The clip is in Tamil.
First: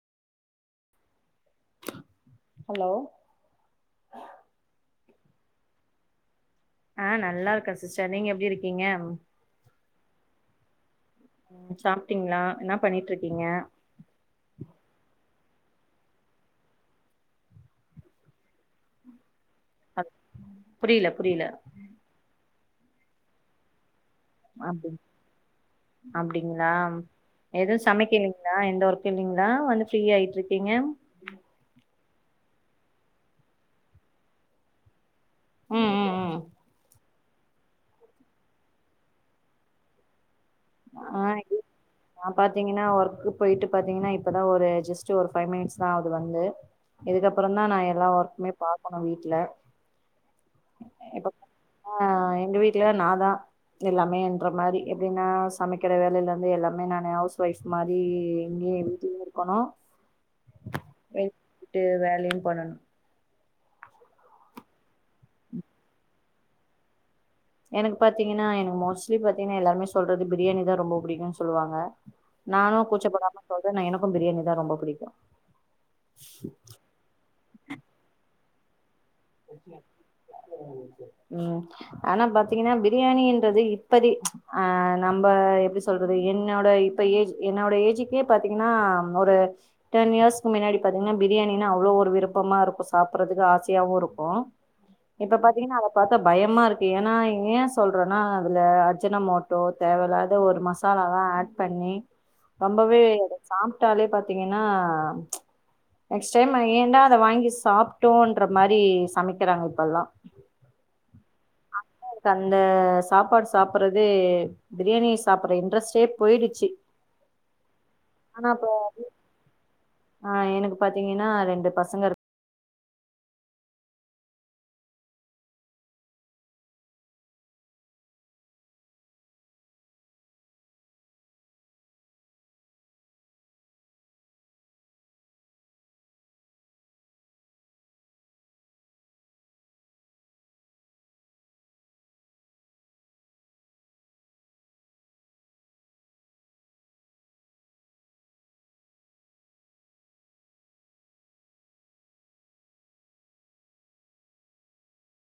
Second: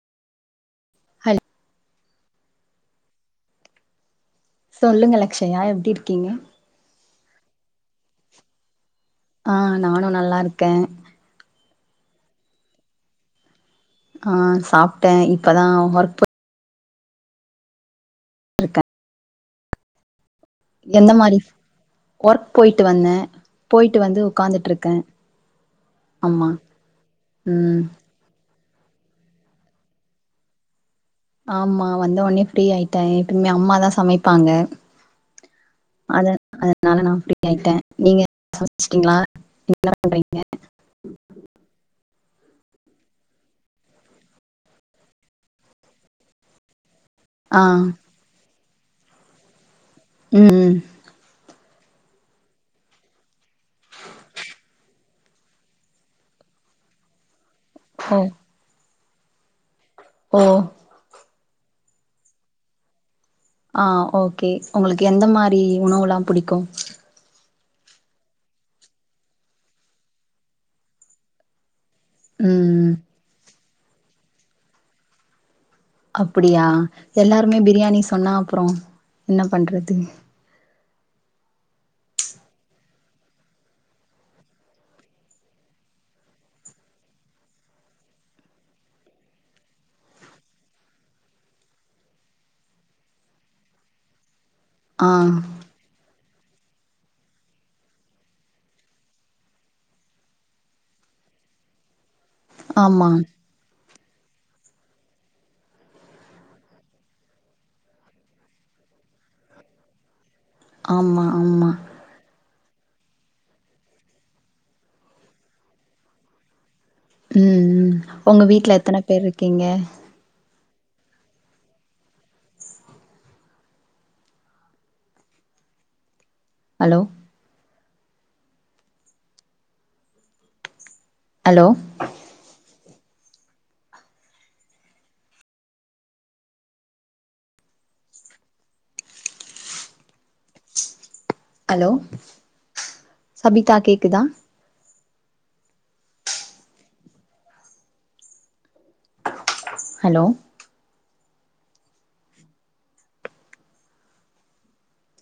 ஹல் ஹலோ சொல்லுங்க லக்ஷ்யா எப்டி இருக்கீங்க ஆ நல்லா இருக்கே சிஸ்டர் நீங்க எப்டி இருக்கீங்க ஆ நானு நல்லா இருக்கே ம் சாப்ட்டீங்ளா என்ன பண்ணிட்ருக்கீங்க ஆ சாப்ட்டே இப்பதா ஒர்க் போயிட்ருக்கே அ புரியல என்ன மாரி புரியல ஒர்க் போயிட்டு வந்தே போயிட்டு வந்து அப்டி உக்காந்துட்ருக்கே ஆமா அப்டிங்களா எதுவு ம் சமைக்கிலி ங்ளா எந்த ஒர்க் இல்லிங்களா வந்து ஃப்ரீ ஆயிட்ருக்கீங்க ஆமா வந்த ஒட்னே ஃப்ரீ ஆயிட்டே எப்பவுமே அம்மாதா சமைப்பாங்க ம் ம் அத ம் அதனால நா ஃப்ரீ ஆயிட்டே நீங்க சமைச்சிட்டிங்ளா என்ன பண்றீங்க ஆ நா பாத்தீங்கன்னா ஒர்க்கு போயிட்டு பாத்தீங்கன்னா இப்பதா ஒரு ஜஸ்ட் ஒரு ஃபைவ் மினிட்ஸ் தா ஆகுது வந்து இதுக்கப்பறந்தா ஆ நா எல்லா ஒர்க்குமே பாக்கணு வீட்ல ம் இப்ப ஆ எங்க வீட்ல நாதா எல்லாமேன்ற மாரி எப்டினா சமைக்கிற வேலையல இருந்து எல்லாமே நானு ஹவுஸ் ஒயஃப் மாரி ஓ எங்கயே வீட்டுலே இருக்கணு ஓ எவ் வீட்டு வேலையு பண்ணணு ஆ ஓகே உங்களுக்கு எந்த மாரி உணவுலா புடிக்கு எனக்கு பாத்தீங்கனா எனக்கு மோஸ்ட்லி பாத்தீங்கனா எல்லாருமே சொல்றது பிரியாணி தா ரொம்ப புடிக்குன் சொல்லுவாங்க நானு ம் கூச்சப்படாம சொல்றே நா எனக்கு பிரியாணி தா ரொம்ப புடிக்கு அப்பிடியா எல்லாருமே பிரியாணி சொன்னா அப்றோ என்ன பண்றது ம் ஆனா பாத்தீங்கனா பிரியாணின்றது இப்பதே ஆ நம்ம எப்டி சொல்றது என்னோட இப்ப ஏஜ் என்னோட ஏஜுக்கே பாத்தீங்கனா ஒரு டென் இயர்ஸ்க்கு மின்னாடி பாத்தீங்கனா பிரியாணினா அவ்ளோ ஒரு விருப்பமா இருக்கு சாப்புட்றத்துக்கு ஆசையாவு இருக் ஆ இப்ப பாத்தீங்கனா அத பாத்தா பயமா இருக்கு ஏனா ஏ சொல்றனா அதுல அர்ஜினமோட்டோ தேவயில்லாத ஒரு மஸ் சாலாலா ஆட் பண்ணி ரொம்பவே ஆமா அத சாப்ட்டாலே பாத்தீங்கனா நெக்ஸ்ட் டைம் அத ஏன்டா அத வாங்கி சாப்ட்டோன்ற மாரி சமைக்கிறாங்க இப்பெல்லா ஆமா ஆமா கண்ட சாப்பாடு சாப்பிட்றதே பிரியாணி சாப்புட்ற இன்ட்ரெஸ்ட்டே போயிடுச்சு ம் ம் ஒங்க வீட்ல எத்தன பேர் இருக்கீங்க ஆ எனக்கு பாத்தீங்கனா ரெண்டு பசங்க இருக் ஹலோ ஹலோ ஹலோ சபிதா கேக்குதா ஹலோ